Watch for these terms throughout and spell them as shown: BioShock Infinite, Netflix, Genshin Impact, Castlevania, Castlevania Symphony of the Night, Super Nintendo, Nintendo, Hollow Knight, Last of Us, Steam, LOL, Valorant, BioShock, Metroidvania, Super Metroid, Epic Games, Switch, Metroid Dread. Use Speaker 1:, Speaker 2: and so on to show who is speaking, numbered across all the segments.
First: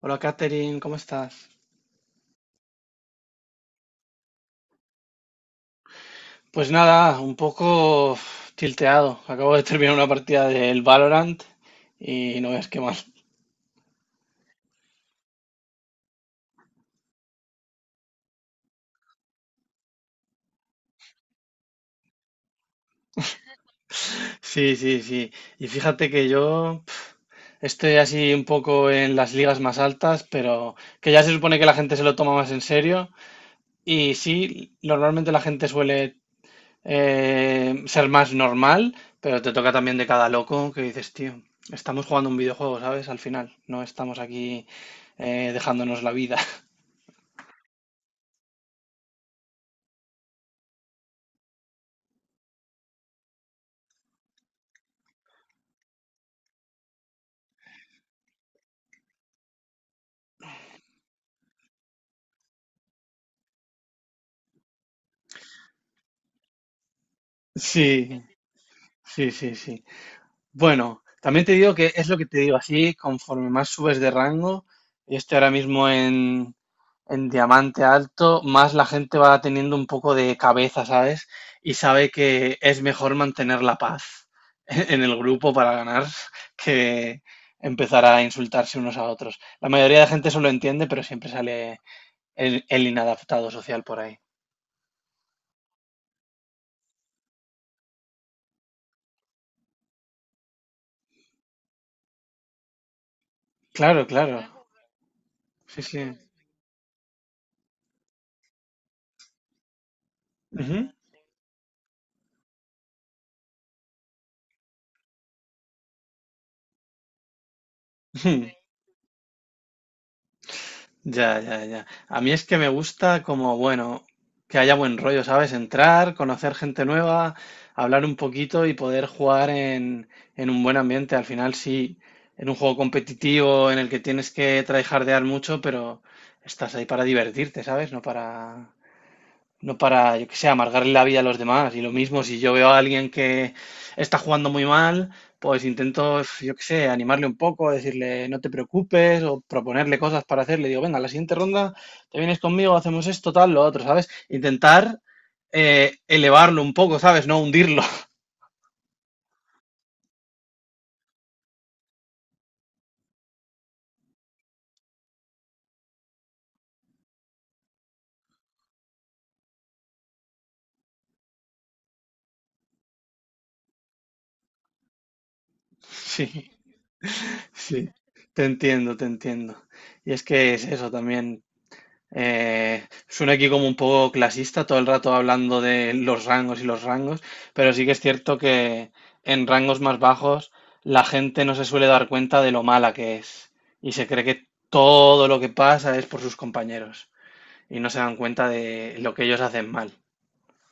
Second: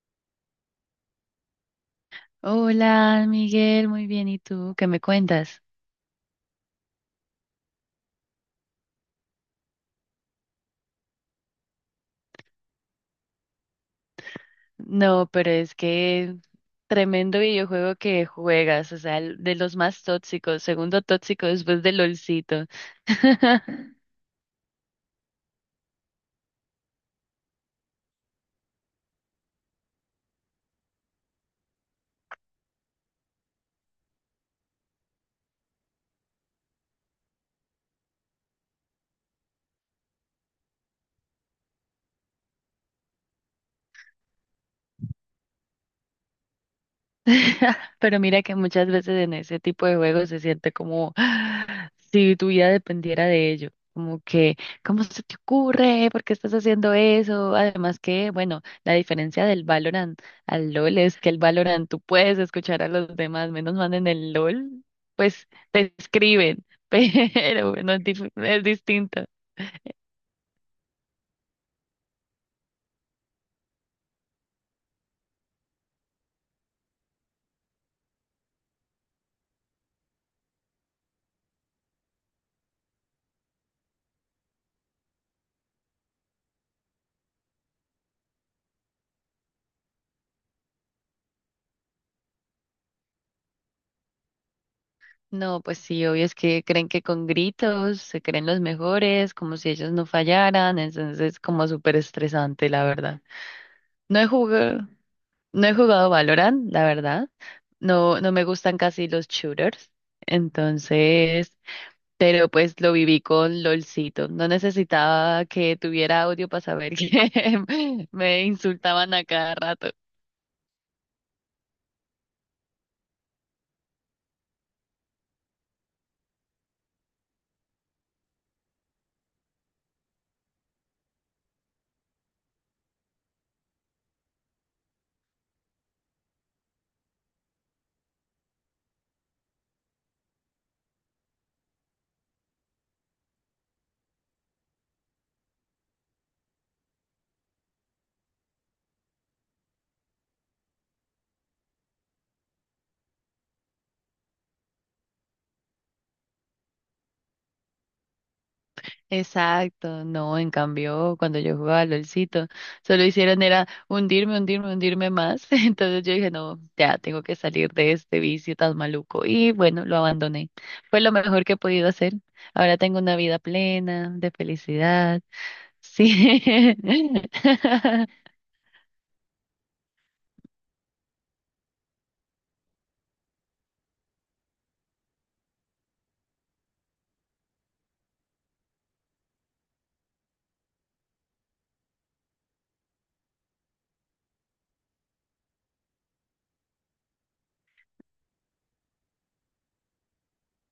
Speaker 1: Hola Katherine, ¿cómo estás?
Speaker 2: Hola, Miguel, muy bien. ¿Y tú? ¿Qué me cuentas?
Speaker 1: Pues nada, un poco tilteado. Acabo de terminar una partida del Valorant y no es que mal.
Speaker 2: No, pero es que tremendo videojuego que juegas, o sea, de los más tóxicos, segundo tóxico después del LOLcito.
Speaker 1: Sí, sí, sí. Y fíjate que yo estoy así un poco en las ligas más altas, pero que ya se supone que la gente se lo toma más en serio. Y sí, normalmente la gente suele ser más normal, pero te toca también de cada loco que dices, tío, estamos jugando un videojuego, ¿sabes? Al final, no estamos aquí dejándonos la vida.
Speaker 2: Pero mira que muchas veces en ese tipo de juegos se siente como "Ah, si tu vida dependiera de ello. Como que, ¿cómo se te ocurre? ¿Por qué estás haciendo eso? Además que, bueno, la diferencia del Valorant al LOL es que el Valorant tú puedes escuchar a los demás, menos mal en el LOL, pues te escriben, pero bueno,
Speaker 1: Sí,
Speaker 2: es distinto.
Speaker 1: sí, sí, sí. Bueno, también te digo que es lo que te digo, así conforme más subes de rango, yo estoy ahora mismo en diamante alto, más la gente va teniendo un poco de cabeza, ¿sabes? Y sabe que es mejor mantener la paz en el grupo para ganar que empezar a insultarse unos a otros. La mayoría de gente eso lo entiende, pero siempre sale el inadaptado social por ahí.
Speaker 2: No, pues sí, obvio es que creen que con gritos se creen los mejores, como si ellos no fallaran, entonces como súper estresante, la verdad.
Speaker 1: Claro,
Speaker 2: No he
Speaker 1: claro.
Speaker 2: jugado, no he
Speaker 1: Sí, sí.
Speaker 2: jugado Valorant, la verdad. No, no me gustan casi los shooters,
Speaker 1: Ujú.
Speaker 2: entonces, pero pues lo viví con LOLcito. No necesitaba que tuviera audio para saber que me insultaban a cada rato.
Speaker 1: Ya, ya, ya. A mí es que me gusta como, bueno, que haya buen rollo, ¿sabes? Entrar, conocer gente nueva, hablar un poquito y poder jugar en un buen ambiente. Al final sí, en un juego competitivo en el que tienes que tryhardear mucho, pero estás ahí para divertirte, ¿sabes? No para... No para, yo que sé, amargarle la vida a los demás. Y lo mismo, si yo veo a alguien que está jugando muy mal, pues intento, yo que sé, animarle un poco, decirle no te preocupes o proponerle cosas para hacerle. Digo, venga, la siguiente ronda te vienes conmigo, hacemos esto, tal, lo otro, ¿sabes? Intentar elevarlo un poco, ¿sabes? No hundirlo.
Speaker 2: Exacto, no, en cambio, cuando yo jugaba LOLcito, solo hicieron era hundirme, hundirme, hundirme más. Entonces yo dije, no, ya tengo que salir de este vicio tan maluco. Y bueno, lo abandoné. Fue lo mejor que he podido hacer. Ahora tengo una vida plena, de felicidad. Sí.
Speaker 1: Sí, sí. Te entiendo, te entiendo. Y es que es eso también. Suena aquí como un poco clasista, todo el rato hablando de los rangos y los rangos, pero sí que es cierto que en rangos más bajos la gente no se suele dar cuenta de lo mala que es y se cree que todo lo que pasa es por sus compañeros y no se dan cuenta de lo que ellos hacen mal.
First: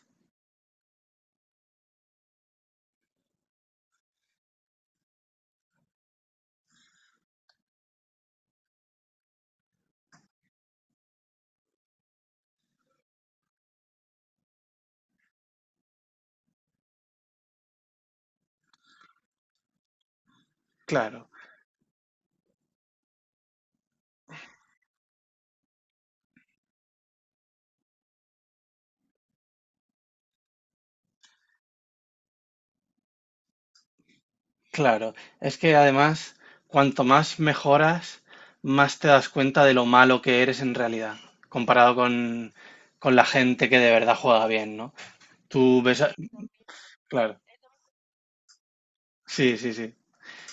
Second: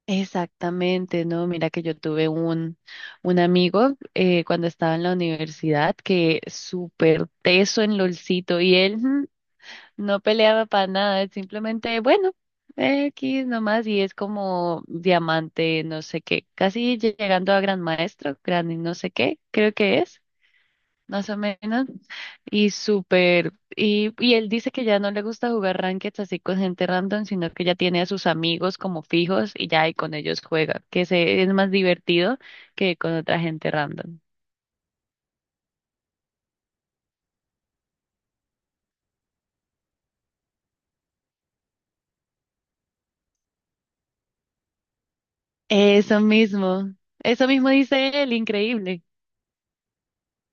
Speaker 2: Exactamente, no, mira que yo tuve un amigo cuando estaba en la universidad que súper teso en LOLcito y él. No peleaba para nada, simplemente, bueno, X nomás, y es como diamante, no sé qué, casi llegando a gran maestro, gran y no sé qué, creo que es,
Speaker 1: Claro,
Speaker 2: más o menos, y súper, y él dice que ya no le gusta jugar ranked así con gente random, sino que ya tiene a sus amigos como fijos y ya, y con ellos juega, que se, es más divertido que con otra gente random.
Speaker 1: claro. Es que además, cuanto más mejoras, más te das cuenta de lo malo que eres en realidad, comparado con la gente que de verdad juega bien, ¿no? Tú ves,
Speaker 2: Eso mismo,
Speaker 1: claro,
Speaker 2: eso mismo dice él, increíble.
Speaker 1: sí, sí, sí.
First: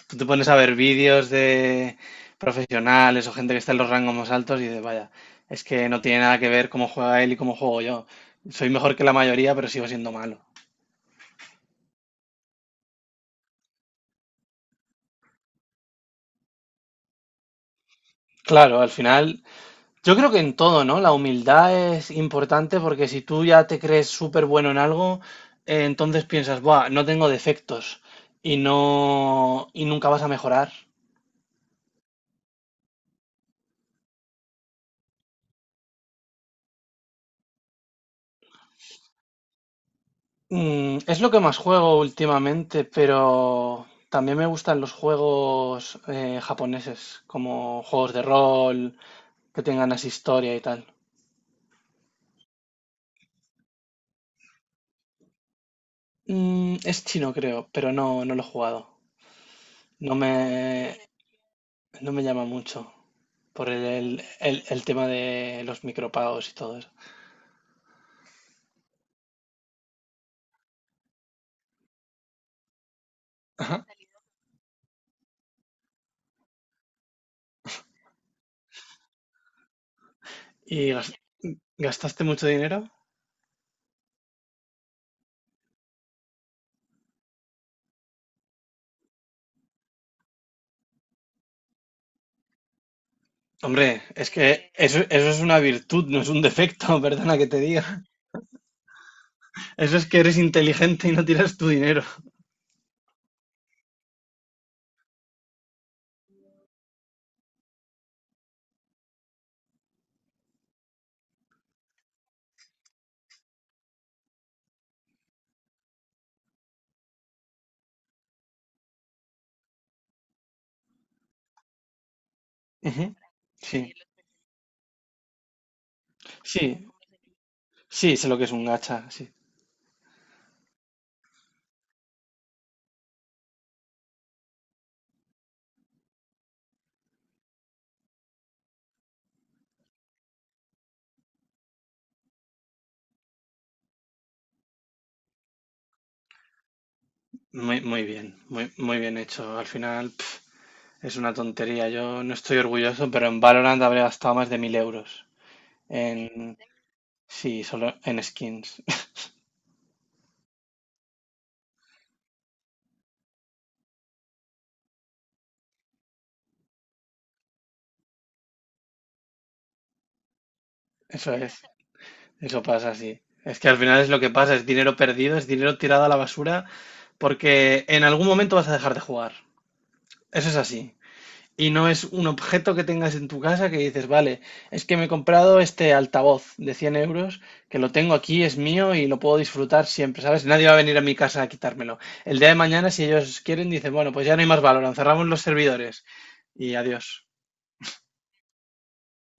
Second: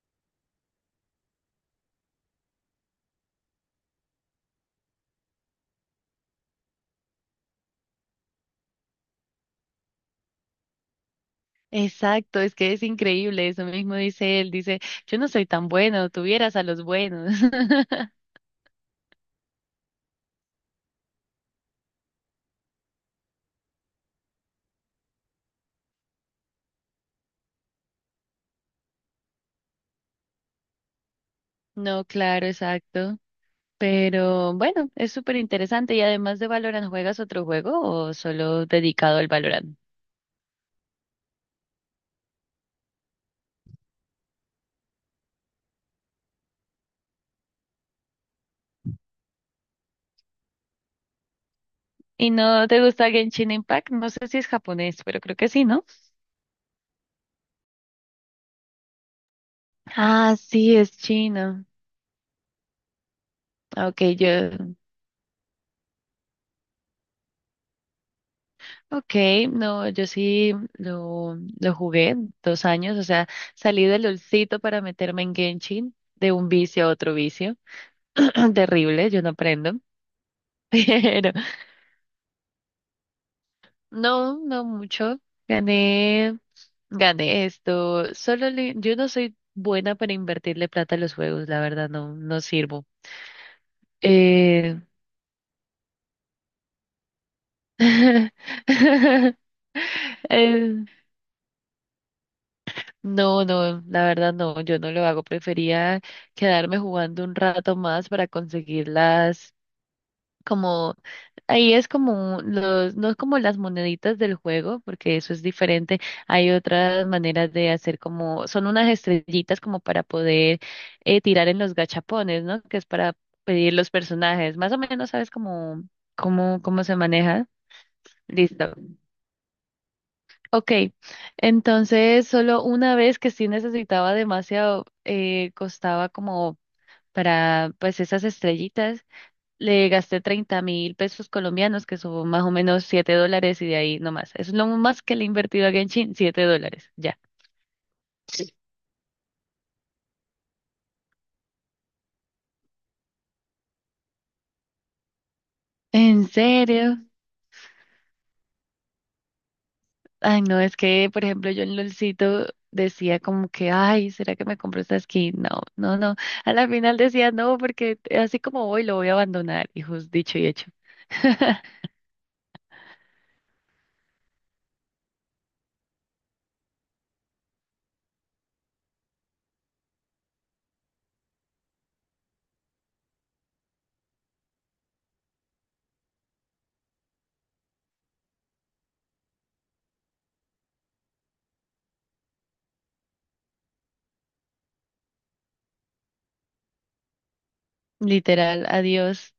Speaker 1: Tú te pones a ver vídeos de profesionales o gente que está en los rangos más altos y dices, vaya, es que no tiene nada que ver cómo juega él y cómo juego yo. Soy mejor que la mayoría, pero sigo siendo malo.
Speaker 2: Exacto, es que es increíble, eso mismo dice él, dice, yo no soy tan bueno, tuvieras a los buenos.
Speaker 1: Claro, al final, yo creo que en todo, ¿no? La humildad es importante porque si tú ya te crees súper bueno en algo, entonces piensas, buah, no tengo defectos y no, y nunca vas a mejorar.
Speaker 2: No, claro, exacto. Pero bueno, es súper interesante y además de Valorant, ¿juegas otro juego o solo dedicado al Valorant?
Speaker 1: Mm, es lo que más juego últimamente, pero también me gustan los juegos japoneses, como juegos de rol, que tengan así historia y tal.
Speaker 2: ¿Y no te gusta Genshin Impact? No sé si es japonés, pero creo que sí, ¿no?
Speaker 1: Mm, es chino, creo, pero no, no lo he jugado. No me,
Speaker 2: Ah, sí, es chino.
Speaker 1: no me llama mucho por el,
Speaker 2: Ok,
Speaker 1: el-
Speaker 2: yo.
Speaker 1: el el tema de los micropagos y todo eso.
Speaker 2: Ok, no, yo sí lo jugué 2 años, o sea,
Speaker 1: Ajá.
Speaker 2: salí del olcito para meterme en Genshin, de un vicio a otro vicio, terrible, yo no aprendo,
Speaker 1: ¿Y gas-
Speaker 2: pero
Speaker 1: ¿Gastaste mucho dinero?
Speaker 2: no, no mucho, gané, gané esto, yo no soy buena para invertirle plata a los juegos, la verdad, no, no sirvo.
Speaker 1: Hombre, es que
Speaker 2: Eh,
Speaker 1: eso es una virtud, no es un defecto, perdona que te diga. Eso es que eres
Speaker 2: eh,
Speaker 1: inteligente y no tiras tu dinero.
Speaker 2: no, no, la verdad no, yo no lo hago. Prefería quedarme jugando un rato más para conseguir las, como, ahí es como los, no es como las moneditas del juego, porque eso es diferente. Hay otras maneras de hacer como, son unas estrellitas como para poder tirar en los gachapones, ¿no? Que es
Speaker 1: Ujú.
Speaker 2: para pedir los
Speaker 1: Sí,
Speaker 2: personajes. Más o menos sabes cómo
Speaker 1: sí,
Speaker 2: se maneja.
Speaker 1: sí, sé lo que es un
Speaker 2: Listo.
Speaker 1: gacha, sí.
Speaker 2: Ok, entonces solo una vez que sí necesitaba demasiado, costaba como para pues esas estrellitas, le gasté 30.000 pesos colombianos, que son más o menos 7 dólares y de ahí nomás. Es lo más que le he invertido a Genshin, 7 dólares, ya.
Speaker 1: Muy, muy bien hecho. Al final, pf, es una tontería. Yo no estoy orgulloso, pero en Valorant habré gastado más de 1000 euros.
Speaker 2: ¿En
Speaker 1: En,
Speaker 2: serio?
Speaker 1: sí, solo en skins.
Speaker 2: Ay, no, es que, por ejemplo, yo en LOLcito decía como que, ay, ¿será que me compro esta skin? No, no, no. A la final decía no, porque así como voy, lo voy a abandonar. Y dicho y hecho.
Speaker 1: Eso es, eso pasa, sí. Es que al final es lo que pasa, es dinero perdido, es dinero tirado a la basura, porque en algún momento vas a dejar de jugar. Eso es así. Y no es un objeto que tengas en tu casa que dices, vale, es que me he comprado este altavoz de 100 euros, que lo tengo aquí, es mío y lo puedo disfrutar siempre, ¿sabes? Nadie va a venir a mi casa a quitármelo. El día de mañana, si ellos quieren, dicen, bueno, pues ya no hay más valor, cerramos los servidores y adiós.
Speaker 2: Literal, adiós.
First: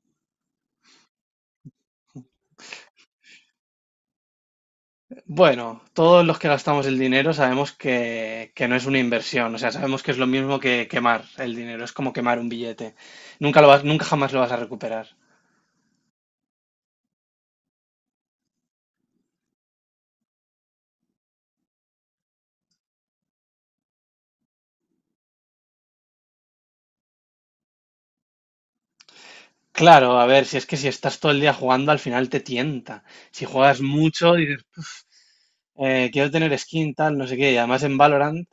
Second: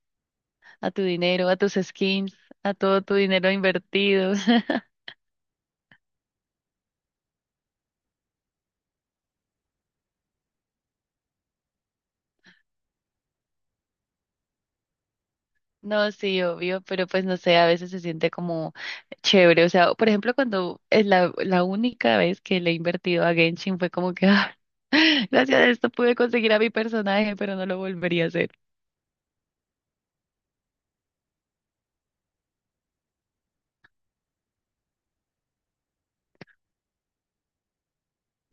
Speaker 2: A tu dinero, a tus skins, a todo tu dinero invertido.
Speaker 1: Bueno, todos los que gastamos el dinero sabemos que no es una inversión, o sea, sabemos que es lo mismo que quemar el dinero, es como quemar un billete. Nunca lo vas, nunca jamás lo vas a recuperar.
Speaker 2: No, sí, obvio, pero pues no sé, a veces se siente como chévere. O sea, por ejemplo, cuando es la única vez que le he invertido a Genshin fue como que, ah, gracias a esto pude conseguir a mi personaje, pero no lo volvería a hacer.
Speaker 1: Claro, a ver, si es que si estás todo el día jugando, al final te tienta. Si juegas mucho, dices, quiero tener skin, tal, no sé qué". Y además en Valorant,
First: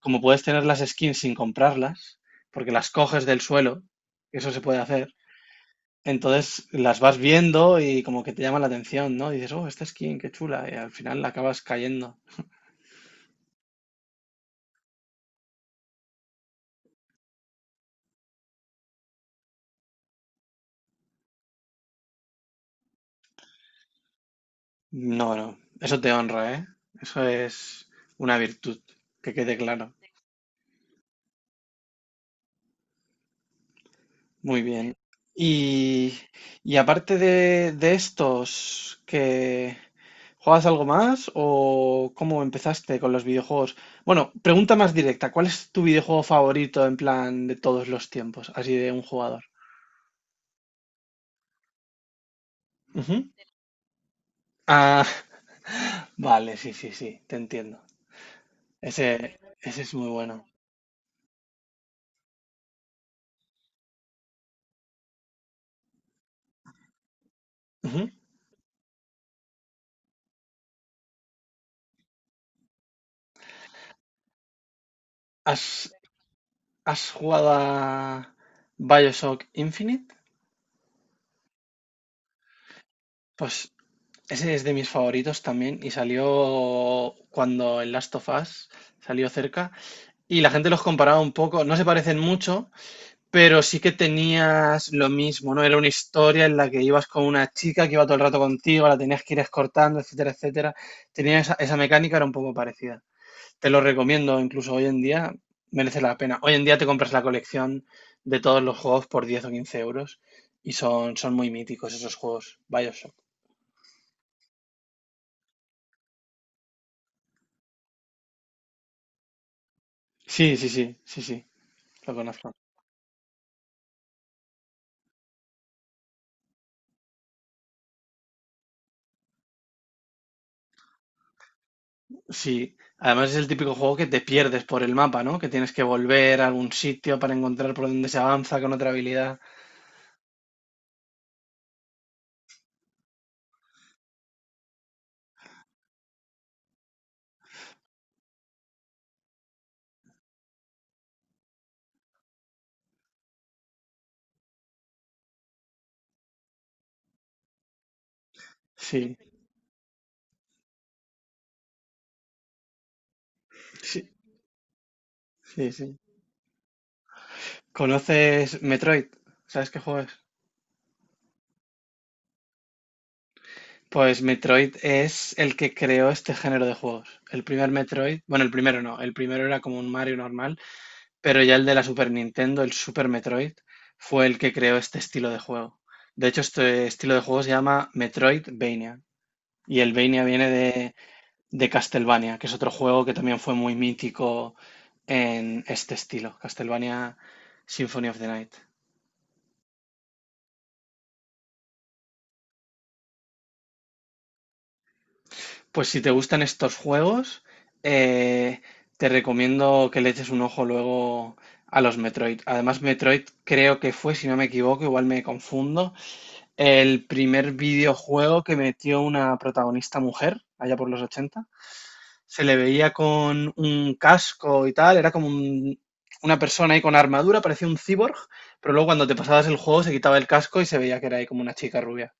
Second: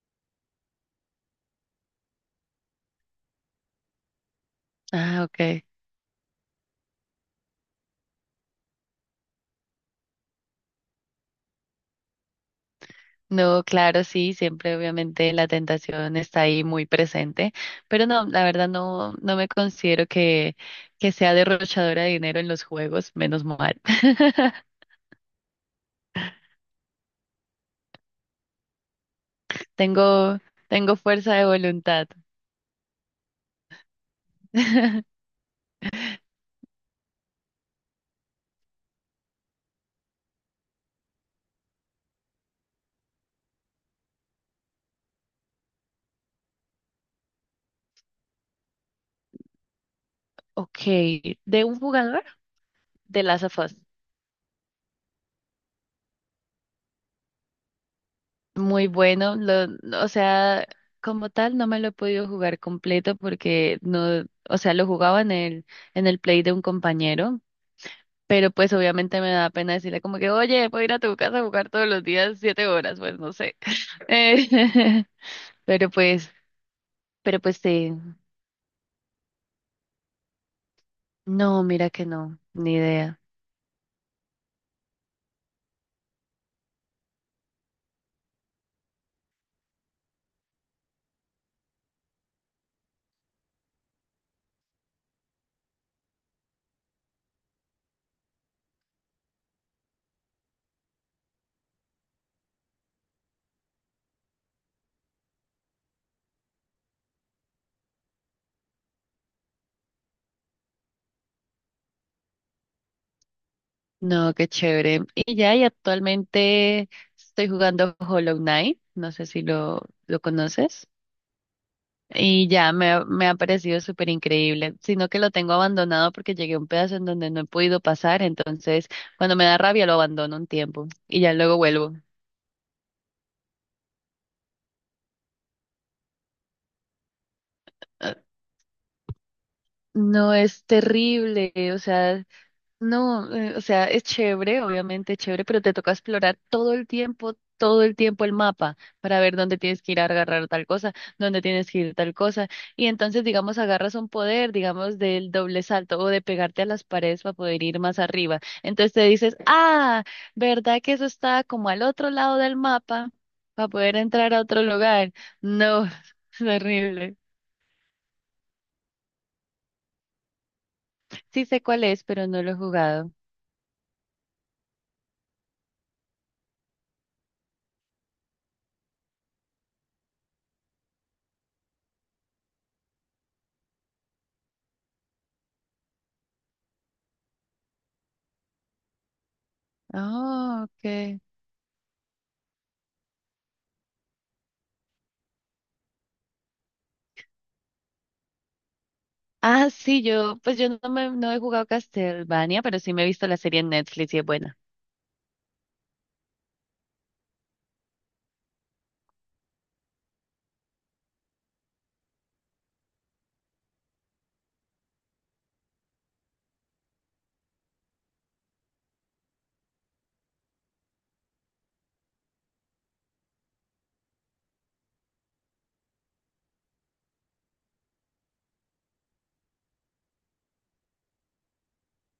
Speaker 1: como puedes tener las skins sin comprarlas, porque las coges del suelo, eso se puede hacer,
Speaker 2: Ah, okay.
Speaker 1: entonces las vas viendo y como que te llama la atención, ¿no? Dices, oh, esta skin, qué chula, y al final la acabas cayendo.
Speaker 2: No, claro, sí, siempre obviamente la tentación está ahí muy presente, pero no, la verdad no, no me considero que sea derrochadora de dinero en los juegos, menos mal.
Speaker 1: No, no, eso te honra, ¿eh? Eso es una virtud, que quede claro.
Speaker 2: Tengo, tengo fuerza de voluntad.
Speaker 1: Muy bien. Y, y aparte de estos, ¿que juegas algo más o cómo empezaste con los videojuegos? Bueno, pregunta más directa, ¿cuál es tu videojuego favorito en plan de todos los tiempos, así de un jugador?
Speaker 2: Ok, de un jugador de
Speaker 1: Ujú.
Speaker 2: Last of Us.
Speaker 1: Ah, vale, sí, sí, sí, te entiendo.
Speaker 2: Muy bueno,
Speaker 1: Ese, ese es muy
Speaker 2: o
Speaker 1: bueno.
Speaker 2: sea, como tal no me lo he podido jugar completo porque no, o sea, lo jugaba en el play de un compañero,
Speaker 1: Ujú.
Speaker 2: pero pues obviamente me da pena decirle como que, oye, puedo ir a tu casa a jugar todos los días 7 horas, pues no sé. Eh, pero
Speaker 1: ¿Has,
Speaker 2: pues,
Speaker 1: has
Speaker 2: pero
Speaker 1: jugado
Speaker 2: pues sí,
Speaker 1: a Bioshock Infinite?
Speaker 2: no, mira que no, ni idea.
Speaker 1: Pues ese es de mis favoritos también y salió cuando el Last of Us salió cerca y la gente los comparaba un poco, no se parecen mucho, pero sí que tenías lo mismo, ¿no? Era una historia en la que ibas con una chica que iba todo el rato contigo, la tenías que ir escortando, etcétera, etcétera. Tenía esa, esa mecánica, era un poco parecida. Te lo recomiendo, incluso hoy en día merece la pena. Hoy en día te compras la colección de todos los juegos por 10 o 15 euros y son, son muy míticos esos juegos. Bioshock.
Speaker 2: No, qué chévere. Y ya, y actualmente estoy jugando Hollow Knight, no sé si lo
Speaker 1: Sí, sí, sí,
Speaker 2: conoces.
Speaker 1: sí, sí. Lo
Speaker 2: Y
Speaker 1: conozco.
Speaker 2: ya me, ha- me ha parecido súper increíble, sino que lo tengo abandonado porque llegué a un pedazo en donde no he podido pasar, entonces cuando me da rabia lo abandono un tiempo y ya luego vuelvo.
Speaker 1: Sí, además es el típico juego que te pierdes por el mapa, ¿no? Que tienes que volver a algún sitio para encontrar por dónde
Speaker 2: Ah,
Speaker 1: se avanza con otra habilidad.
Speaker 2: no, es terrible, o sea, no, o sea, es chévere, obviamente es chévere, pero te toca explorar todo el tiempo el mapa para ver dónde tienes que ir a agarrar tal cosa, dónde tienes que ir tal cosa. Y entonces, digamos, agarras un poder, digamos, del doble salto o de pegarte a las paredes para poder ir más arriba. Entonces te
Speaker 1: Sí,
Speaker 2: dices, ah, ¿verdad que eso está como al otro lado del mapa para poder
Speaker 1: sí,
Speaker 2: entrar a otro lugar?
Speaker 1: sí,
Speaker 2: No,
Speaker 1: sí.
Speaker 2: es horrible.
Speaker 1: ¿Conoces Metroid? ¿Sabes qué juego es?
Speaker 2: Sí sé cuál es, pero no lo he jugado.
Speaker 1: Pues Metroid es el que creó este género de juegos. El primer Metroid, bueno, el primero no, el primero era como un Mario normal, pero ya el de la Super Nintendo, el Super Metroid, fue el que creó este estilo de juego. De hecho, este estilo de juego se llama Metroidvania. Y el Vania
Speaker 2: Ah,
Speaker 1: viene
Speaker 2: ok.
Speaker 1: de Castlevania, que es otro juego que también fue muy mítico en este estilo, Castlevania Symphony of the Night.
Speaker 2: Ah, sí, yo, pues yo no me, no he jugado Castlevania, pero sí me he visto la serie en Netflix y es buena.
Speaker 1: Pues si te gustan estos juegos, eh, te recomiendo que le eches un ojo luego a los Metroid. Además, Metroid creo que fue, si no me equivoco, igual me confundo, el primer videojuego que metió una protagonista mujer, allá por los 80. Se le veía con un casco y tal, era como un, una persona ahí con armadura, parecía un cyborg, pero luego cuando te pasabas el juego se quitaba el casco y se veía que era ahí como una chica rubia.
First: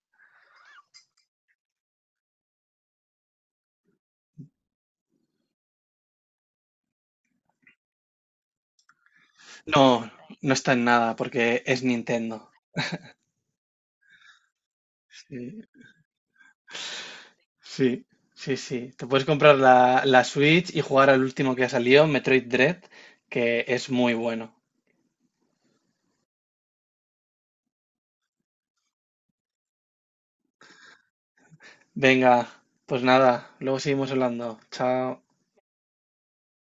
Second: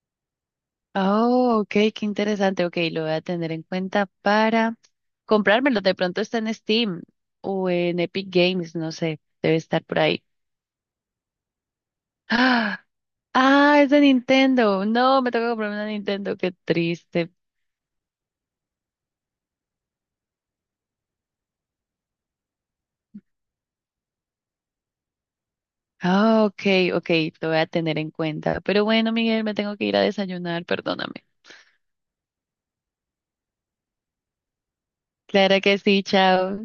Speaker 2: Oh, ok, qué interesante. Ok, lo voy a tener en cuenta para comprármelo. De pronto está en Steam o en Epic Games, no sé, debe estar por
Speaker 1: No,
Speaker 2: ahí.
Speaker 1: no está en nada porque es Nintendo.
Speaker 2: Ah, ah, es de Nintendo. No, me toca
Speaker 1: Sí,
Speaker 2: comprarme una Nintendo, qué triste.
Speaker 1: sí, sí. Sí. Te puedes comprar la, la Switch y jugar al último que ha salido, Metroid Dread, que es muy bueno.
Speaker 2: Ah, ok, ok, lo voy a tener en cuenta. Pero bueno, Miguel, me tengo que ir a desayunar, perdóname.
Speaker 1: Venga, pues nada, luego seguimos hablando. Chao.
Speaker 2: Claro que sí, chao.